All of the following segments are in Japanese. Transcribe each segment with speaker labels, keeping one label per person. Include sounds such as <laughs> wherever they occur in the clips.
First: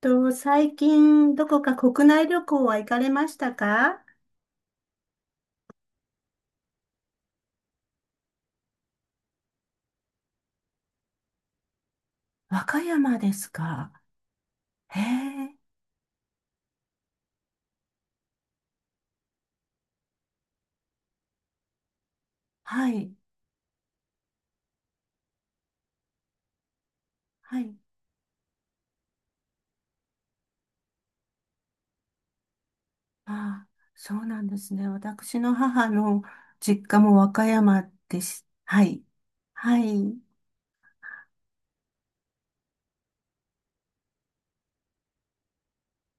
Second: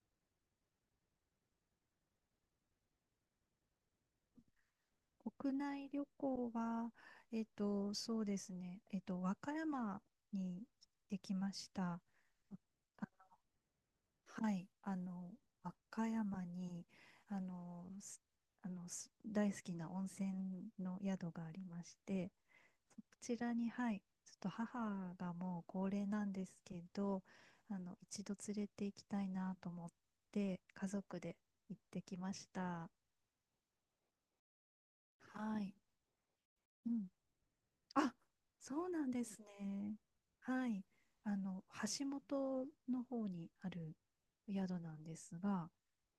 Speaker 1: と、最近、どこか国内旅行は行かれましたか？
Speaker 2: 国内旅行は、そうですね、和歌山に行ってきました。
Speaker 1: 和歌山
Speaker 2: あ、
Speaker 1: ですか。
Speaker 2: はい、
Speaker 1: へえ、
Speaker 2: 和歌山に、あの、す大好きな温泉の宿がありまして、
Speaker 1: はい。
Speaker 2: そちらに、はい、ちょっと母がもう高齢なんですけど、
Speaker 1: はい。
Speaker 2: 一度連れて行きたいなと思って、家族で行ってきました。
Speaker 1: ああ、そうなんですね。私の
Speaker 2: はい。
Speaker 1: 母の実
Speaker 2: う
Speaker 1: 家
Speaker 2: ん、
Speaker 1: も和歌山
Speaker 2: あ、
Speaker 1: です。は
Speaker 2: そう
Speaker 1: い。
Speaker 2: なんです
Speaker 1: は
Speaker 2: ね。
Speaker 1: い。
Speaker 2: はい。あの、橋本の方にある宿なんですが、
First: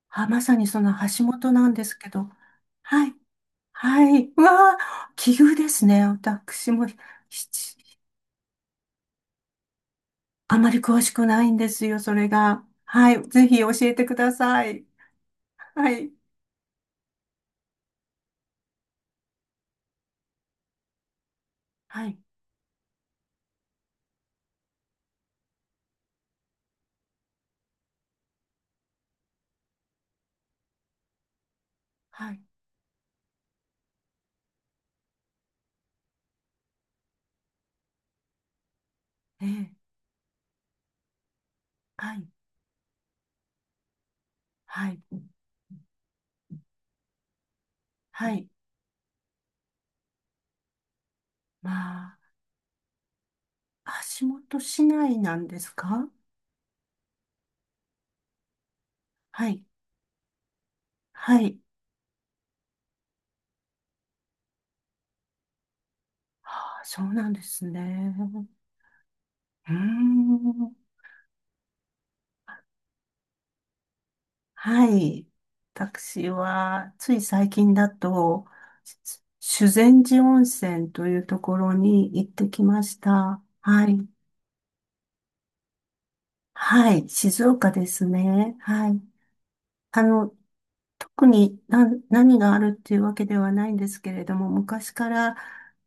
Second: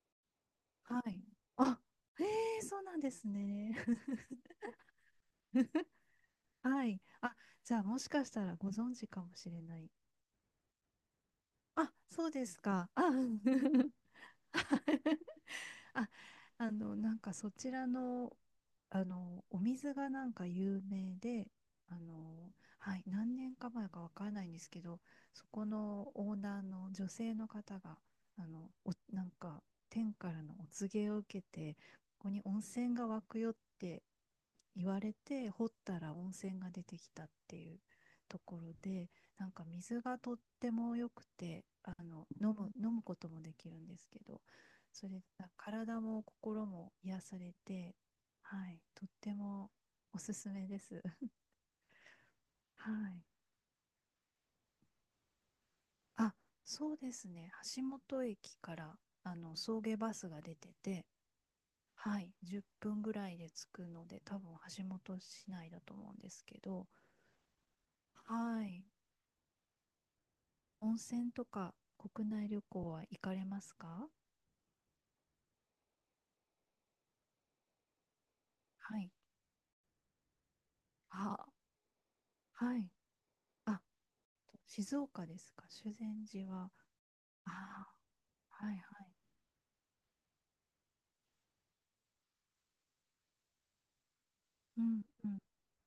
Speaker 1: あ、まさにその
Speaker 2: はい。
Speaker 1: 橋本なん
Speaker 2: あ、
Speaker 1: ですけ
Speaker 2: へ
Speaker 1: ど。
Speaker 2: え、そうなん
Speaker 1: は
Speaker 2: で
Speaker 1: い。
Speaker 2: すね。
Speaker 1: はい。うわあ、奇遇です
Speaker 2: <laughs>
Speaker 1: ね。私
Speaker 2: は
Speaker 1: も
Speaker 2: い。あ、じゃあも
Speaker 1: ち
Speaker 2: しかしたらご存知かもしれない。
Speaker 1: あまり詳しくないんです
Speaker 2: あ、
Speaker 1: よ、そ
Speaker 2: そ
Speaker 1: れ
Speaker 2: うです
Speaker 1: が。
Speaker 2: か。あ、
Speaker 1: はい。ぜひ教えてください。は
Speaker 2: <laughs> あ、
Speaker 1: い。
Speaker 2: そちらの、お水が有名で、あ
Speaker 1: はい。
Speaker 2: の、はい、何年か前かわからないんですけど、そこのオーナーの女性の方が、あの、お、なんか天からのお告げを受けて、ここ
Speaker 1: は
Speaker 2: に
Speaker 1: い。
Speaker 2: 温泉が湧くよって言われて、掘ったら温泉が出てきたっていうところで、
Speaker 1: ええ、
Speaker 2: 水がとっても良くて、
Speaker 1: はい、
Speaker 2: 飲むこともできるんですけど、
Speaker 1: はい、
Speaker 2: それが体も心も癒されて、
Speaker 1: はい。
Speaker 2: はい、とってもおすすめです。
Speaker 1: まあ、
Speaker 2: <laughs> はい。
Speaker 1: 足元市内なんですか？
Speaker 2: あ、そうですね。橋本駅から
Speaker 1: はい、
Speaker 2: 送迎バスが出てて、
Speaker 1: はい。
Speaker 2: はい、10分ぐらいで着くので、多分橋本市内だと思うんですけ
Speaker 1: ああ、
Speaker 2: ど、
Speaker 1: そうなんですね。
Speaker 2: はい。
Speaker 1: うーん、
Speaker 2: 温泉とか国内旅行は行かれますか？
Speaker 1: はい。私は、つい最近だと、
Speaker 2: はい。
Speaker 1: 修善寺温泉というと
Speaker 2: あ、
Speaker 1: ころに行ってき
Speaker 2: は
Speaker 1: ま
Speaker 2: い。
Speaker 1: した。
Speaker 2: あ、
Speaker 1: はい、
Speaker 2: 静岡ですか？修善寺は。
Speaker 1: はい、静
Speaker 2: あ
Speaker 1: 岡で
Speaker 2: あ、
Speaker 1: すね。
Speaker 2: はいはい。
Speaker 1: はい。あの、特に何があるっていうわけではないんですけれども、
Speaker 2: う
Speaker 1: 昔
Speaker 2: ん
Speaker 1: か
Speaker 2: う
Speaker 1: ら、
Speaker 2: ん。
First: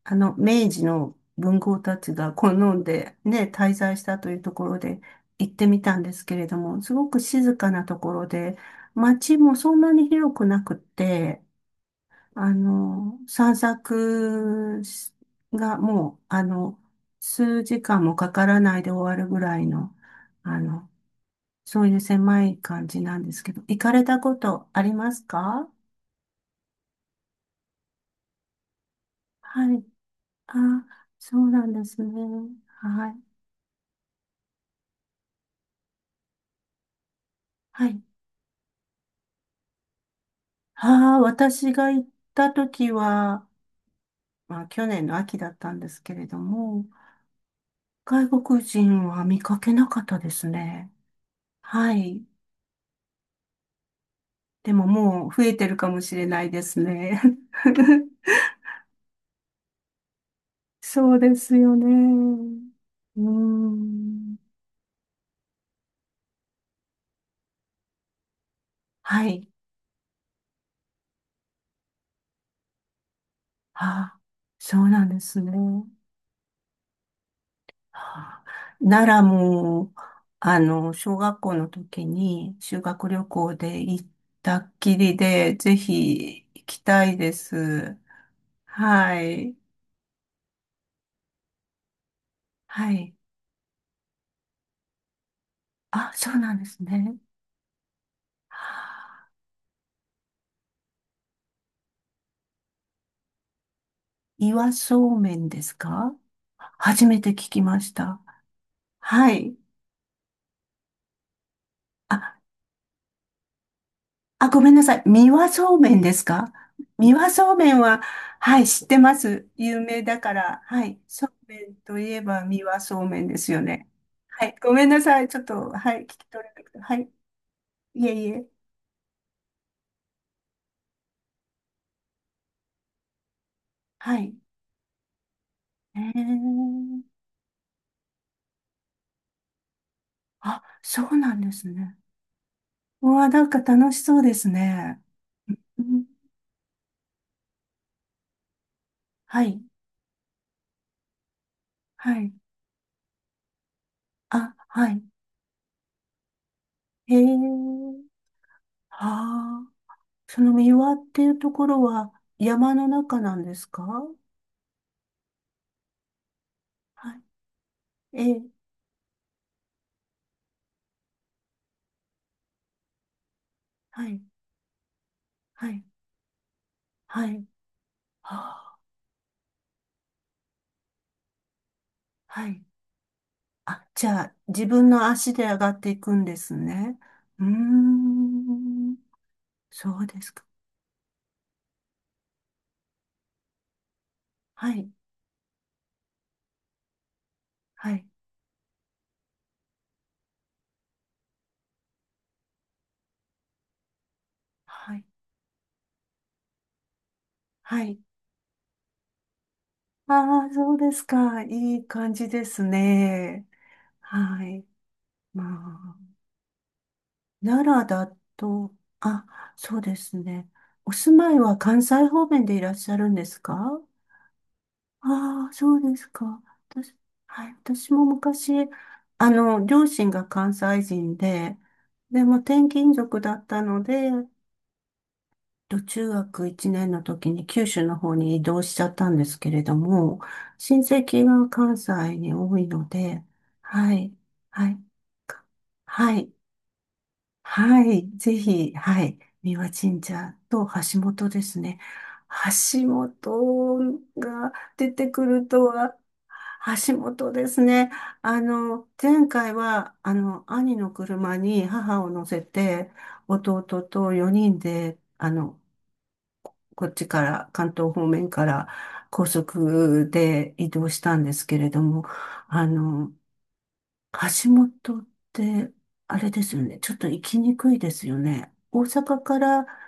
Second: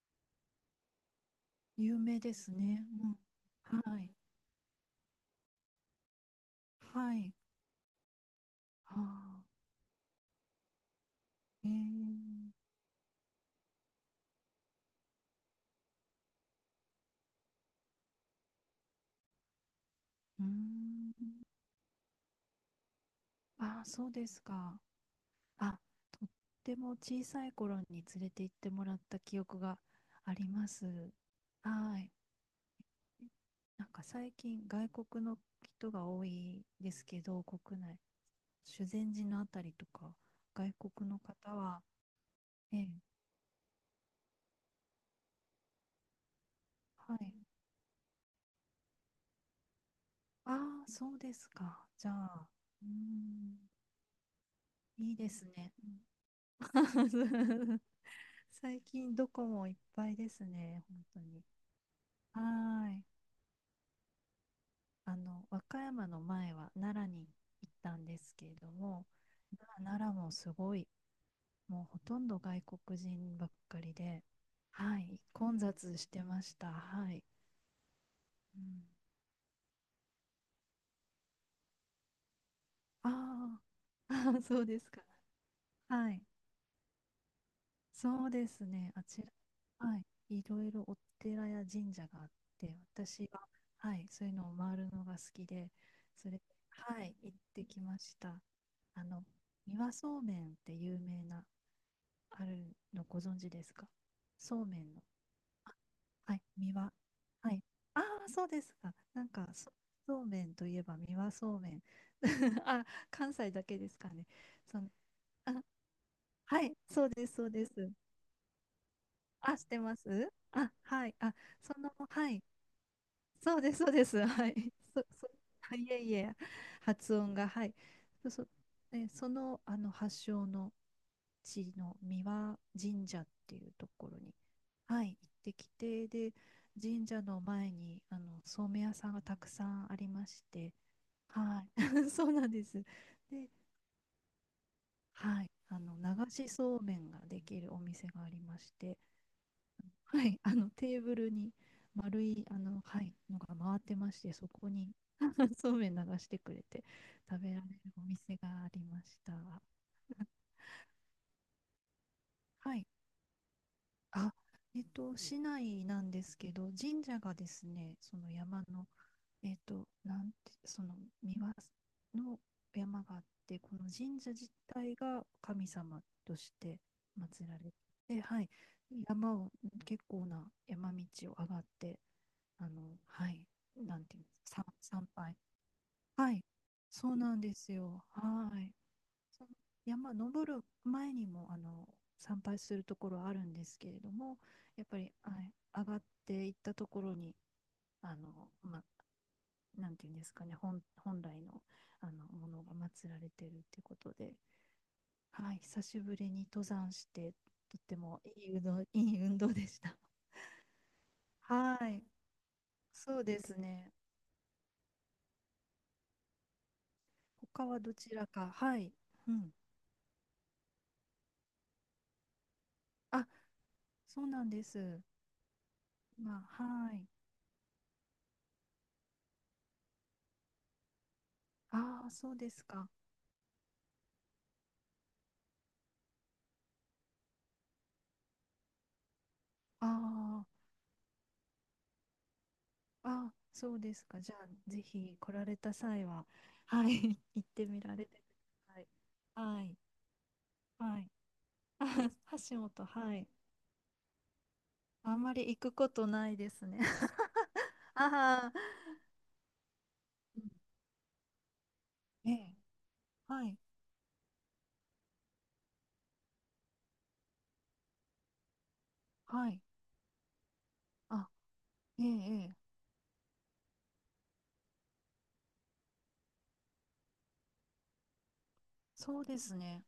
Speaker 1: あの、明治の文豪た
Speaker 2: 有
Speaker 1: ち
Speaker 2: 名
Speaker 1: が
Speaker 2: で
Speaker 1: 好
Speaker 2: す
Speaker 1: ん
Speaker 2: ね。う
Speaker 1: でね、滞
Speaker 2: ん。
Speaker 1: 在
Speaker 2: は
Speaker 1: し
Speaker 2: い。
Speaker 1: たというところで行ってみたんですけれども、すご
Speaker 2: は
Speaker 1: く
Speaker 2: い。
Speaker 1: 静かなところで、
Speaker 2: あ
Speaker 1: 街
Speaker 2: あ、
Speaker 1: もそんなに広くなくって、
Speaker 2: ええ、
Speaker 1: あの、散策しがもう、あの、数時間もかからないで終わるぐらいの、
Speaker 2: うー
Speaker 1: あの、
Speaker 2: ん。
Speaker 1: そういう狭い感じなんですけど、行
Speaker 2: ああ、
Speaker 1: かれ
Speaker 2: そう
Speaker 1: た
Speaker 2: で
Speaker 1: こ
Speaker 2: す
Speaker 1: と
Speaker 2: か。
Speaker 1: ありますか？
Speaker 2: あ、とっても小さい頃に連れて行ってもらった記憶
Speaker 1: は
Speaker 2: が
Speaker 1: い。
Speaker 2: ありま
Speaker 1: あ、
Speaker 2: す。
Speaker 1: そうなんで
Speaker 2: は
Speaker 1: すね。
Speaker 2: い。
Speaker 1: はい。
Speaker 2: 最近外国の人が多いですけど、国
Speaker 1: は
Speaker 2: 内、
Speaker 1: い。
Speaker 2: 修善寺のあたりとか、外国
Speaker 1: あ
Speaker 2: の
Speaker 1: あ、
Speaker 2: 方
Speaker 1: 私
Speaker 2: は、
Speaker 1: が行った
Speaker 2: ええ、
Speaker 1: 時は、まあ、去年の秋だったんですけれども、
Speaker 2: はい。
Speaker 1: 外国人は見かけなかったです
Speaker 2: ああ、
Speaker 1: ね。
Speaker 2: そうですか。
Speaker 1: は
Speaker 2: じゃ
Speaker 1: い。
Speaker 2: あ、うーん、
Speaker 1: でも
Speaker 2: いい
Speaker 1: も
Speaker 2: で
Speaker 1: う
Speaker 2: す
Speaker 1: 増えて
Speaker 2: ね。
Speaker 1: るかもしれないですね。
Speaker 2: <laughs>
Speaker 1: <laughs>
Speaker 2: 最近どこもいっぱいですね、本
Speaker 1: そう
Speaker 2: 当
Speaker 1: で
Speaker 2: に。
Speaker 1: すよ
Speaker 2: は
Speaker 1: ね。
Speaker 2: ーい。
Speaker 1: うーん。
Speaker 2: 和歌山の前は奈良に行ったんですけれども、
Speaker 1: はい。
Speaker 2: 奈良もすごい、もうほとんど外国人ばっか
Speaker 1: あ
Speaker 2: り
Speaker 1: あ、
Speaker 2: で、
Speaker 1: そう
Speaker 2: は
Speaker 1: なんで
Speaker 2: い、
Speaker 1: すね。
Speaker 2: 混雑してました。はい。
Speaker 1: あ
Speaker 2: うん、
Speaker 1: 奈良も、あの、小学校の時に修学
Speaker 2: あ
Speaker 1: 旅行
Speaker 2: ー
Speaker 1: で行っ
Speaker 2: <laughs> あー、<laughs>
Speaker 1: た
Speaker 2: そう
Speaker 1: っ
Speaker 2: です
Speaker 1: き
Speaker 2: か。
Speaker 1: りで、ぜ
Speaker 2: はい。
Speaker 1: ひ行きたいです。
Speaker 2: そうですね。あ
Speaker 1: は
Speaker 2: ちら、
Speaker 1: い。
Speaker 2: はい、いろいろお寺や神社があって、
Speaker 1: はい。
Speaker 2: 私は、はい、そういうのを回るのが好きで、
Speaker 1: あ、
Speaker 2: そ
Speaker 1: そう
Speaker 2: れ、
Speaker 1: なんです
Speaker 2: はい、
Speaker 1: ね。
Speaker 2: 行ってきました。
Speaker 1: は
Speaker 2: あの、
Speaker 1: あ
Speaker 2: 三輪そうめんって有名な、あるのご存知ですか？そう
Speaker 1: 岩
Speaker 2: めんの。
Speaker 1: そうめんで
Speaker 2: あ、
Speaker 1: すか？
Speaker 2: はい、三輪。
Speaker 1: 初めて聞
Speaker 2: は
Speaker 1: き
Speaker 2: い。
Speaker 1: まし
Speaker 2: あ
Speaker 1: た。
Speaker 2: あ、そうですか。
Speaker 1: はい。
Speaker 2: そうめんといえば三輪そうめん。
Speaker 1: あ
Speaker 2: <laughs> あ、関西だけですかね。
Speaker 1: あ、ごめん
Speaker 2: そ
Speaker 1: な
Speaker 2: の、
Speaker 1: さい。三輪
Speaker 2: あ、
Speaker 1: そうめんですか？
Speaker 2: はい、そう
Speaker 1: 三
Speaker 2: で
Speaker 1: 輪
Speaker 2: す、そう
Speaker 1: そう
Speaker 2: で
Speaker 1: めん
Speaker 2: す。
Speaker 1: は、はい、知ってます。
Speaker 2: あ、して
Speaker 1: 有
Speaker 2: ま
Speaker 1: 名だか
Speaker 2: す、
Speaker 1: ら、
Speaker 2: あ、
Speaker 1: はい。
Speaker 2: はい。
Speaker 1: そう
Speaker 2: あ、
Speaker 1: め
Speaker 2: そ
Speaker 1: ん
Speaker 2: の、
Speaker 1: といえ
Speaker 2: はい。
Speaker 1: ば三輪そうめんです
Speaker 2: そ
Speaker 1: よ
Speaker 2: うです、そ
Speaker 1: ね。
Speaker 2: うです。<laughs>
Speaker 1: は
Speaker 2: は
Speaker 1: い。ご
Speaker 2: い。
Speaker 1: めんなさい。ちょっと、
Speaker 2: あ、い
Speaker 1: はい。
Speaker 2: え
Speaker 1: 聞
Speaker 2: い
Speaker 1: き
Speaker 2: え、
Speaker 1: 取れなくて。はい。
Speaker 2: 発音が、はい。
Speaker 1: いえい
Speaker 2: そ、
Speaker 1: え。
Speaker 2: そねその、発祥の地の三輪神社っていうとこ
Speaker 1: は
Speaker 2: ろ
Speaker 1: い。
Speaker 2: に、はい、行ってき
Speaker 1: え
Speaker 2: て、で、
Speaker 1: ー。
Speaker 2: 神社の前に、そうめん屋さんがたくさんありまし
Speaker 1: あ、
Speaker 2: て、
Speaker 1: そうなんで
Speaker 2: は
Speaker 1: すね。
Speaker 2: い。<laughs> そうなんです。
Speaker 1: うわ、な
Speaker 2: で、
Speaker 1: んか楽しそうですね。
Speaker 2: はい。
Speaker 1: うん、
Speaker 2: 流しそうめんができるお店がありまして、
Speaker 1: はい。
Speaker 2: はい、あのテーブルに
Speaker 1: は
Speaker 2: 丸
Speaker 1: い。
Speaker 2: いはい、のが回ってまして、そ
Speaker 1: あ、
Speaker 2: こ
Speaker 1: は
Speaker 2: に
Speaker 1: い。
Speaker 2: <laughs> そうめん流してくれて
Speaker 1: へ
Speaker 2: 食べられる
Speaker 1: え。
Speaker 2: お店がありました。
Speaker 1: はあ。その三輪っていうところは山
Speaker 2: はい。
Speaker 1: の中なんですか？
Speaker 2: あ、市内なんですけど、神
Speaker 1: は
Speaker 2: 社
Speaker 1: い、
Speaker 2: がですね、そ
Speaker 1: え
Speaker 2: の
Speaker 1: え、
Speaker 2: 山の、えっと、なんて、その三輪の山があって、この
Speaker 1: はい、
Speaker 2: 神社自体が神
Speaker 1: はい、
Speaker 2: 様として
Speaker 1: はい、
Speaker 2: 祀られて、はい、
Speaker 1: はあ、
Speaker 2: 山を、結構な山道を上がって、
Speaker 1: はい。
Speaker 2: あの、はい、
Speaker 1: あ、
Speaker 2: なん
Speaker 1: じ
Speaker 2: てい
Speaker 1: ゃ
Speaker 2: うんで
Speaker 1: あ、
Speaker 2: すか、
Speaker 1: 自分の
Speaker 2: 参
Speaker 1: 足
Speaker 2: 拝。
Speaker 1: で上がっていくん
Speaker 2: は
Speaker 1: で
Speaker 2: い、
Speaker 1: すね。
Speaker 2: そうなん
Speaker 1: うー
Speaker 2: ですよ。はい。
Speaker 1: ん、
Speaker 2: その
Speaker 1: そう
Speaker 2: 山
Speaker 1: ですか。
Speaker 2: 登る前にも、参拝するところあるんですけれども、
Speaker 1: は
Speaker 2: やっ
Speaker 1: い、
Speaker 2: ぱり、はい、上がっていったところに、
Speaker 1: はい、
Speaker 2: あの、ま、なんていうんですかね、本来の、ものが祀られているってことで、
Speaker 1: はい、
Speaker 2: はい、久しぶりに登山して、とっ
Speaker 1: は
Speaker 2: て
Speaker 1: い。
Speaker 2: もいい運動、いい運動でした。
Speaker 1: ああ、そうですか。
Speaker 2: は
Speaker 1: いい
Speaker 2: い、
Speaker 1: 感じです
Speaker 2: そうで
Speaker 1: ね。
Speaker 2: すね。
Speaker 1: はい。まあ、奈
Speaker 2: 他は
Speaker 1: 良
Speaker 2: ど
Speaker 1: だ
Speaker 2: ちらか、
Speaker 1: と、
Speaker 2: はい、
Speaker 1: あ、
Speaker 2: うん。
Speaker 1: そうですね。お住まいは関西方面でいらっしゃるんで
Speaker 2: あ、
Speaker 1: すか？
Speaker 2: そうなんです。
Speaker 1: ああ、そうですか。
Speaker 2: まあ、は
Speaker 1: 私、
Speaker 2: い。
Speaker 1: はい、私も昔、あの、両親が関西人で、
Speaker 2: ああ、
Speaker 1: で
Speaker 2: そ
Speaker 1: も
Speaker 2: うです
Speaker 1: 転
Speaker 2: か。
Speaker 1: 勤族だったので、中学1年の時に九州の方に移動しちゃったんですけれども、
Speaker 2: あ
Speaker 1: 親戚が関西に多いの
Speaker 2: あ、
Speaker 1: で、
Speaker 2: ああ、そう
Speaker 1: は
Speaker 2: です
Speaker 1: い、
Speaker 2: か。じゃあ、
Speaker 1: は
Speaker 2: ぜ
Speaker 1: い、
Speaker 2: ひ来
Speaker 1: か
Speaker 2: られた際
Speaker 1: は
Speaker 2: は、
Speaker 1: い、
Speaker 2: はい、<laughs> 行ってみ
Speaker 1: は
Speaker 2: られ
Speaker 1: い、
Speaker 2: てく
Speaker 1: ぜひ、
Speaker 2: ださい。
Speaker 1: はい、三
Speaker 2: は
Speaker 1: 輪
Speaker 2: い、
Speaker 1: 神社と
Speaker 2: は
Speaker 1: 橋
Speaker 2: い。
Speaker 1: 本ですね。
Speaker 2: あ、橋本、
Speaker 1: 橋
Speaker 2: はい。
Speaker 1: 本が出て
Speaker 2: あん
Speaker 1: く
Speaker 2: まり
Speaker 1: る
Speaker 2: 行
Speaker 1: と
Speaker 2: くこ
Speaker 1: は、
Speaker 2: とないですね。
Speaker 1: 橋本です
Speaker 2: <laughs>
Speaker 1: ね。あ
Speaker 2: ああ、
Speaker 1: の、前回は、あ
Speaker 2: う
Speaker 1: の、
Speaker 2: ん、
Speaker 1: 兄の車に母を乗
Speaker 2: え
Speaker 1: せ
Speaker 2: え、
Speaker 1: て、
Speaker 2: はい、
Speaker 1: 弟と4人で、あの、こっちから、関東方面から高
Speaker 2: はい。
Speaker 1: 速で移動したん
Speaker 2: あ、
Speaker 1: ですけれど
Speaker 2: え
Speaker 1: も、
Speaker 2: え、ええ、
Speaker 1: あの、橋本って、あれですよね。ちょっと行きにくいですよね。大阪
Speaker 2: そうで
Speaker 1: か
Speaker 2: す
Speaker 1: ら、
Speaker 2: ね。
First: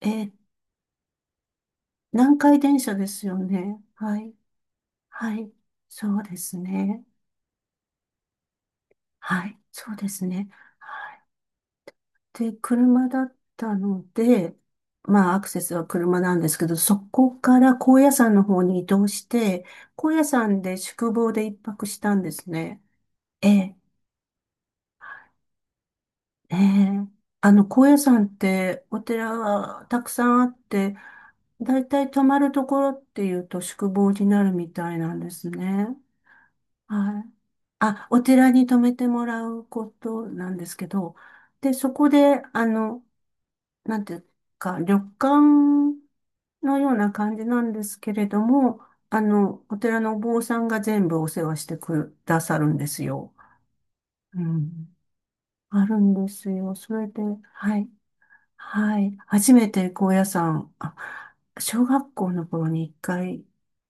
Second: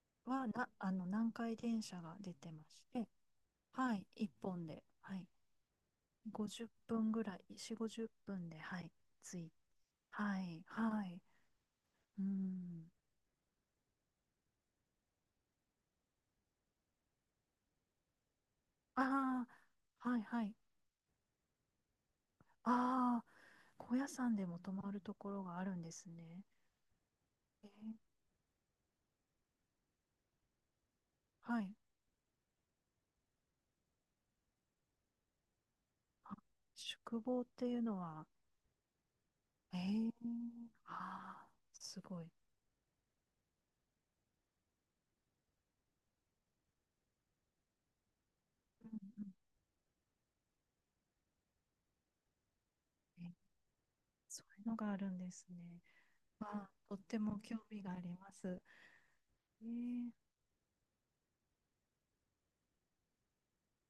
Speaker 1: えー
Speaker 2: 南海電車が出
Speaker 1: 南
Speaker 2: て
Speaker 1: 海
Speaker 2: ま
Speaker 1: 電
Speaker 2: し
Speaker 1: 車で
Speaker 2: て、
Speaker 1: すよね。
Speaker 2: はい、
Speaker 1: は
Speaker 2: 一
Speaker 1: い。
Speaker 2: 本で、はい。
Speaker 1: はい。そうです
Speaker 2: 50
Speaker 1: ね。
Speaker 2: 分ぐらい、4、50分で、はい、つ
Speaker 1: は
Speaker 2: い、
Speaker 1: い。そうです
Speaker 2: は
Speaker 1: ね。
Speaker 2: い、は
Speaker 1: は
Speaker 2: い、
Speaker 1: い。
Speaker 2: う
Speaker 1: で、
Speaker 2: ん、
Speaker 1: 車だったので、まあ、アクセスは車なんですけど、そこから高野山の方に移動し
Speaker 2: あ
Speaker 1: て、
Speaker 2: あ、
Speaker 1: 高
Speaker 2: はい、
Speaker 1: 野
Speaker 2: はい、
Speaker 1: 山で宿坊で一泊したんです
Speaker 2: あ
Speaker 1: ね。
Speaker 2: あ、
Speaker 1: ええ
Speaker 2: 高野山でも泊まるところがあるんですね。
Speaker 1: ええ、あの、
Speaker 2: えー、
Speaker 1: 高野山ってお寺はたくさんあって、
Speaker 2: はい、
Speaker 1: だいたい泊まるところっていうと宿坊になるみたいなんですね。
Speaker 2: あ、宿
Speaker 1: はい。
Speaker 2: 坊っていうの
Speaker 1: あ、お
Speaker 2: は、
Speaker 1: 寺に泊めてもらう
Speaker 2: え
Speaker 1: こ
Speaker 2: ー、
Speaker 1: となんですけど、
Speaker 2: ああ、
Speaker 1: で、そ
Speaker 2: す
Speaker 1: こ
Speaker 2: ごい、
Speaker 1: で、あの、なんていうか、旅館のような感じなんですけれども、
Speaker 2: う
Speaker 1: あ
Speaker 2: ん
Speaker 1: の、お寺のお坊さんが全部お世話してくださるんです
Speaker 2: うん、
Speaker 1: よ。
Speaker 2: え、
Speaker 1: う
Speaker 2: そういうのが
Speaker 1: ん。
Speaker 2: あるんですね。
Speaker 1: あるんで
Speaker 2: ま
Speaker 1: す
Speaker 2: あ、
Speaker 1: よ。そ
Speaker 2: とっ
Speaker 1: れ
Speaker 2: て
Speaker 1: で、
Speaker 2: も興
Speaker 1: は
Speaker 2: 味
Speaker 1: い。
Speaker 2: があります。
Speaker 1: はい。初
Speaker 2: え
Speaker 1: めて
Speaker 2: ー、
Speaker 1: 高野山、あ、小学校の頃に一回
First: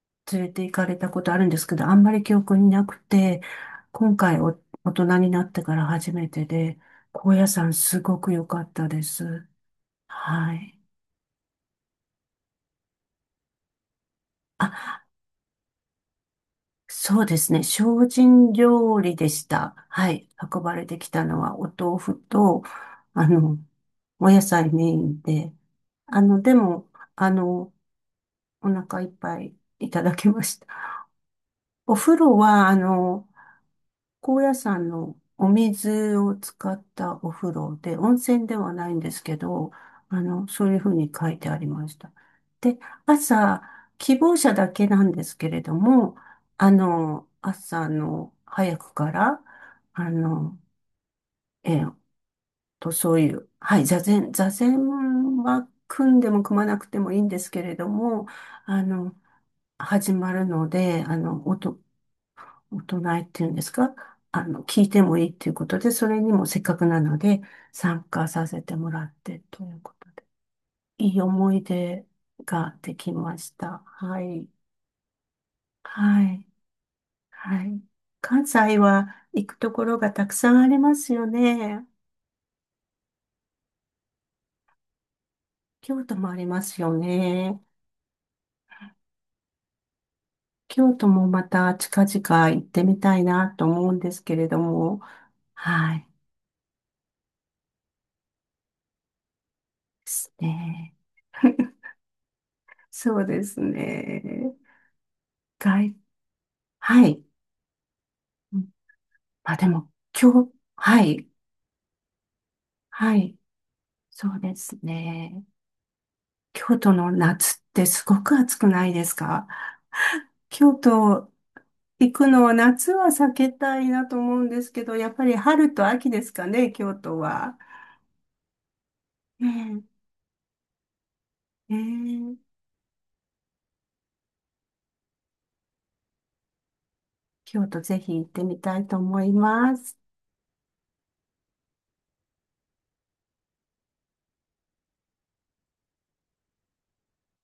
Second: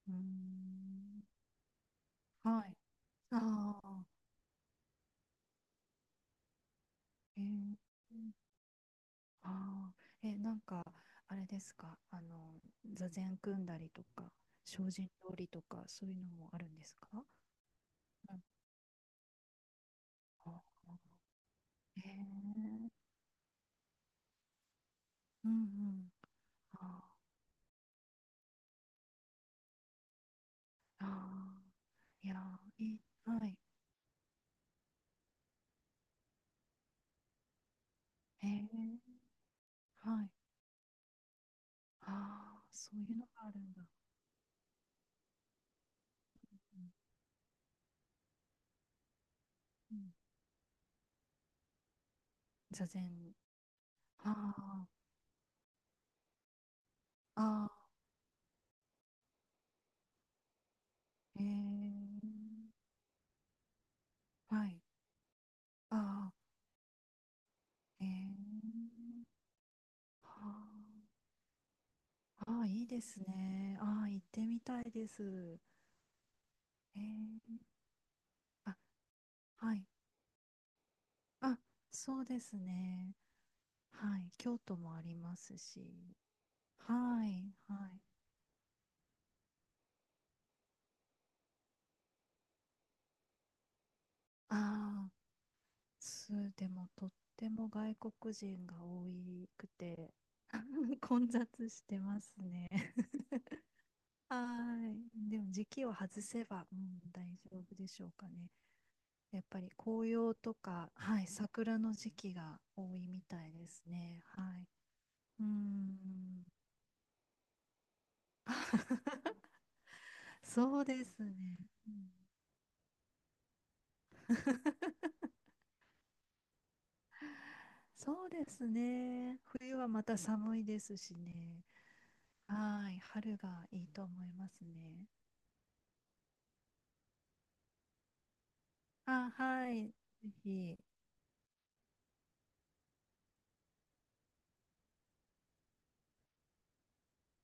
Speaker 2: うーん、
Speaker 1: 連れて行かれたことあるんですけど、あんまり記憶
Speaker 2: は
Speaker 1: に
Speaker 2: い、
Speaker 1: なくて、
Speaker 2: ああ、
Speaker 1: 今回大人になってから初めてで、高
Speaker 2: え
Speaker 1: 野山
Speaker 2: ー、
Speaker 1: すごく良かったです。
Speaker 2: あー、え、
Speaker 1: はい。
Speaker 2: あれですか、座禅組んだりとか、精
Speaker 1: あ、
Speaker 2: 進料理とか、そういうのもあるんですか？う
Speaker 1: そうですね。精進
Speaker 2: ん、
Speaker 1: 料理でした。はい。運ば
Speaker 2: あ
Speaker 1: れてきたのはお豆
Speaker 2: ー、へ
Speaker 1: 腐と、
Speaker 2: え、
Speaker 1: あの、お野菜メイン
Speaker 2: うん
Speaker 1: で、
Speaker 2: うん。
Speaker 1: あの、でも、
Speaker 2: あ
Speaker 1: あの、お腹いっぱいいただきました。
Speaker 2: ー、あ
Speaker 1: お風
Speaker 2: ー、いや
Speaker 1: 呂は、あ
Speaker 2: ー、いい、
Speaker 1: の、
Speaker 2: はい、
Speaker 1: 高野山のお水を使ったお風呂で、温泉
Speaker 2: へ
Speaker 1: で
Speaker 2: え、
Speaker 1: はないんですけど、あ
Speaker 2: はい、
Speaker 1: の、そういうふうに書いてありました。
Speaker 2: ああ、
Speaker 1: で、
Speaker 2: そういうのがある
Speaker 1: 朝、
Speaker 2: んだ。
Speaker 1: 希望者だけなんですけれども、
Speaker 2: う
Speaker 1: あ
Speaker 2: ん
Speaker 1: の、朝の早くから、
Speaker 2: う
Speaker 1: あ
Speaker 2: ん、
Speaker 1: の、えーっ
Speaker 2: 座
Speaker 1: そうい
Speaker 2: 禅、
Speaker 1: う、はい、座禅
Speaker 2: あ
Speaker 1: は組んでも組まなくてもいいんですけ
Speaker 2: あ、
Speaker 1: れ
Speaker 2: あ
Speaker 1: ども、あの、始まるので、あ
Speaker 2: あ、へ
Speaker 1: の、
Speaker 2: え、
Speaker 1: お唱えっていうんですか？あ
Speaker 2: は
Speaker 1: の、聞
Speaker 2: い、
Speaker 1: いてもいいっていうことで、それ
Speaker 2: あ
Speaker 1: にもせっかくなので参
Speaker 2: あ、へ
Speaker 1: 加させて
Speaker 2: え、
Speaker 1: もらってということで、
Speaker 2: はあ。
Speaker 1: いい思い出
Speaker 2: ああ、
Speaker 1: が
Speaker 2: いい
Speaker 1: で
Speaker 2: で
Speaker 1: き
Speaker 2: す
Speaker 1: まし
Speaker 2: ね。
Speaker 1: た。
Speaker 2: ああ、
Speaker 1: は
Speaker 2: 行って
Speaker 1: い。
Speaker 2: みたいです。
Speaker 1: はい。
Speaker 2: え
Speaker 1: は
Speaker 2: ー、
Speaker 1: い。関
Speaker 2: あ、
Speaker 1: 西は行くと
Speaker 2: はい。
Speaker 1: ころがたくさんありますよ
Speaker 2: あ、
Speaker 1: ね。
Speaker 2: そうですね。はい。京都もありますし。
Speaker 1: 京都もありますよ
Speaker 2: はい。
Speaker 1: ね。
Speaker 2: はい。
Speaker 1: 京都もまた近々行ってみたいなと思うんですけれども。
Speaker 2: ああ、
Speaker 1: はい。
Speaker 2: す、でもとっても外国人が多く
Speaker 1: で
Speaker 2: て、
Speaker 1: すね。
Speaker 2: <laughs> 混雑
Speaker 1: <laughs>
Speaker 2: してますね。<laughs>
Speaker 1: そうです
Speaker 2: は
Speaker 1: ね。
Speaker 2: い。でも時期を
Speaker 1: 外、
Speaker 2: 外せば、うん、
Speaker 1: はい。
Speaker 2: 大丈夫でしょうかね。やっ
Speaker 1: あ、
Speaker 2: ぱ
Speaker 1: で
Speaker 2: り
Speaker 1: も、
Speaker 2: 紅葉とか、
Speaker 1: は
Speaker 2: は
Speaker 1: い、
Speaker 2: い、桜の時期が多い
Speaker 1: は
Speaker 2: みた
Speaker 1: い、
Speaker 2: いですね。
Speaker 1: そう
Speaker 2: は
Speaker 1: で
Speaker 2: い。
Speaker 1: すね。
Speaker 2: うーん。
Speaker 1: 京都の夏ってすごく暑くないですか？京
Speaker 2: そうです
Speaker 1: 都
Speaker 2: ね。うん、
Speaker 1: 行くのは夏は避けたいなと思うんですけど、やっぱり春と秋ですかね、京都は。
Speaker 2: そうですね。冬
Speaker 1: ね
Speaker 2: はまた寒いですしね。
Speaker 1: え、ねえ、
Speaker 2: はい、春がいいと思いますね。
Speaker 1: 京都ぜひ行ってみたいと思い
Speaker 2: あ、は
Speaker 1: ま
Speaker 2: い、
Speaker 1: す。
Speaker 2: ぜひ。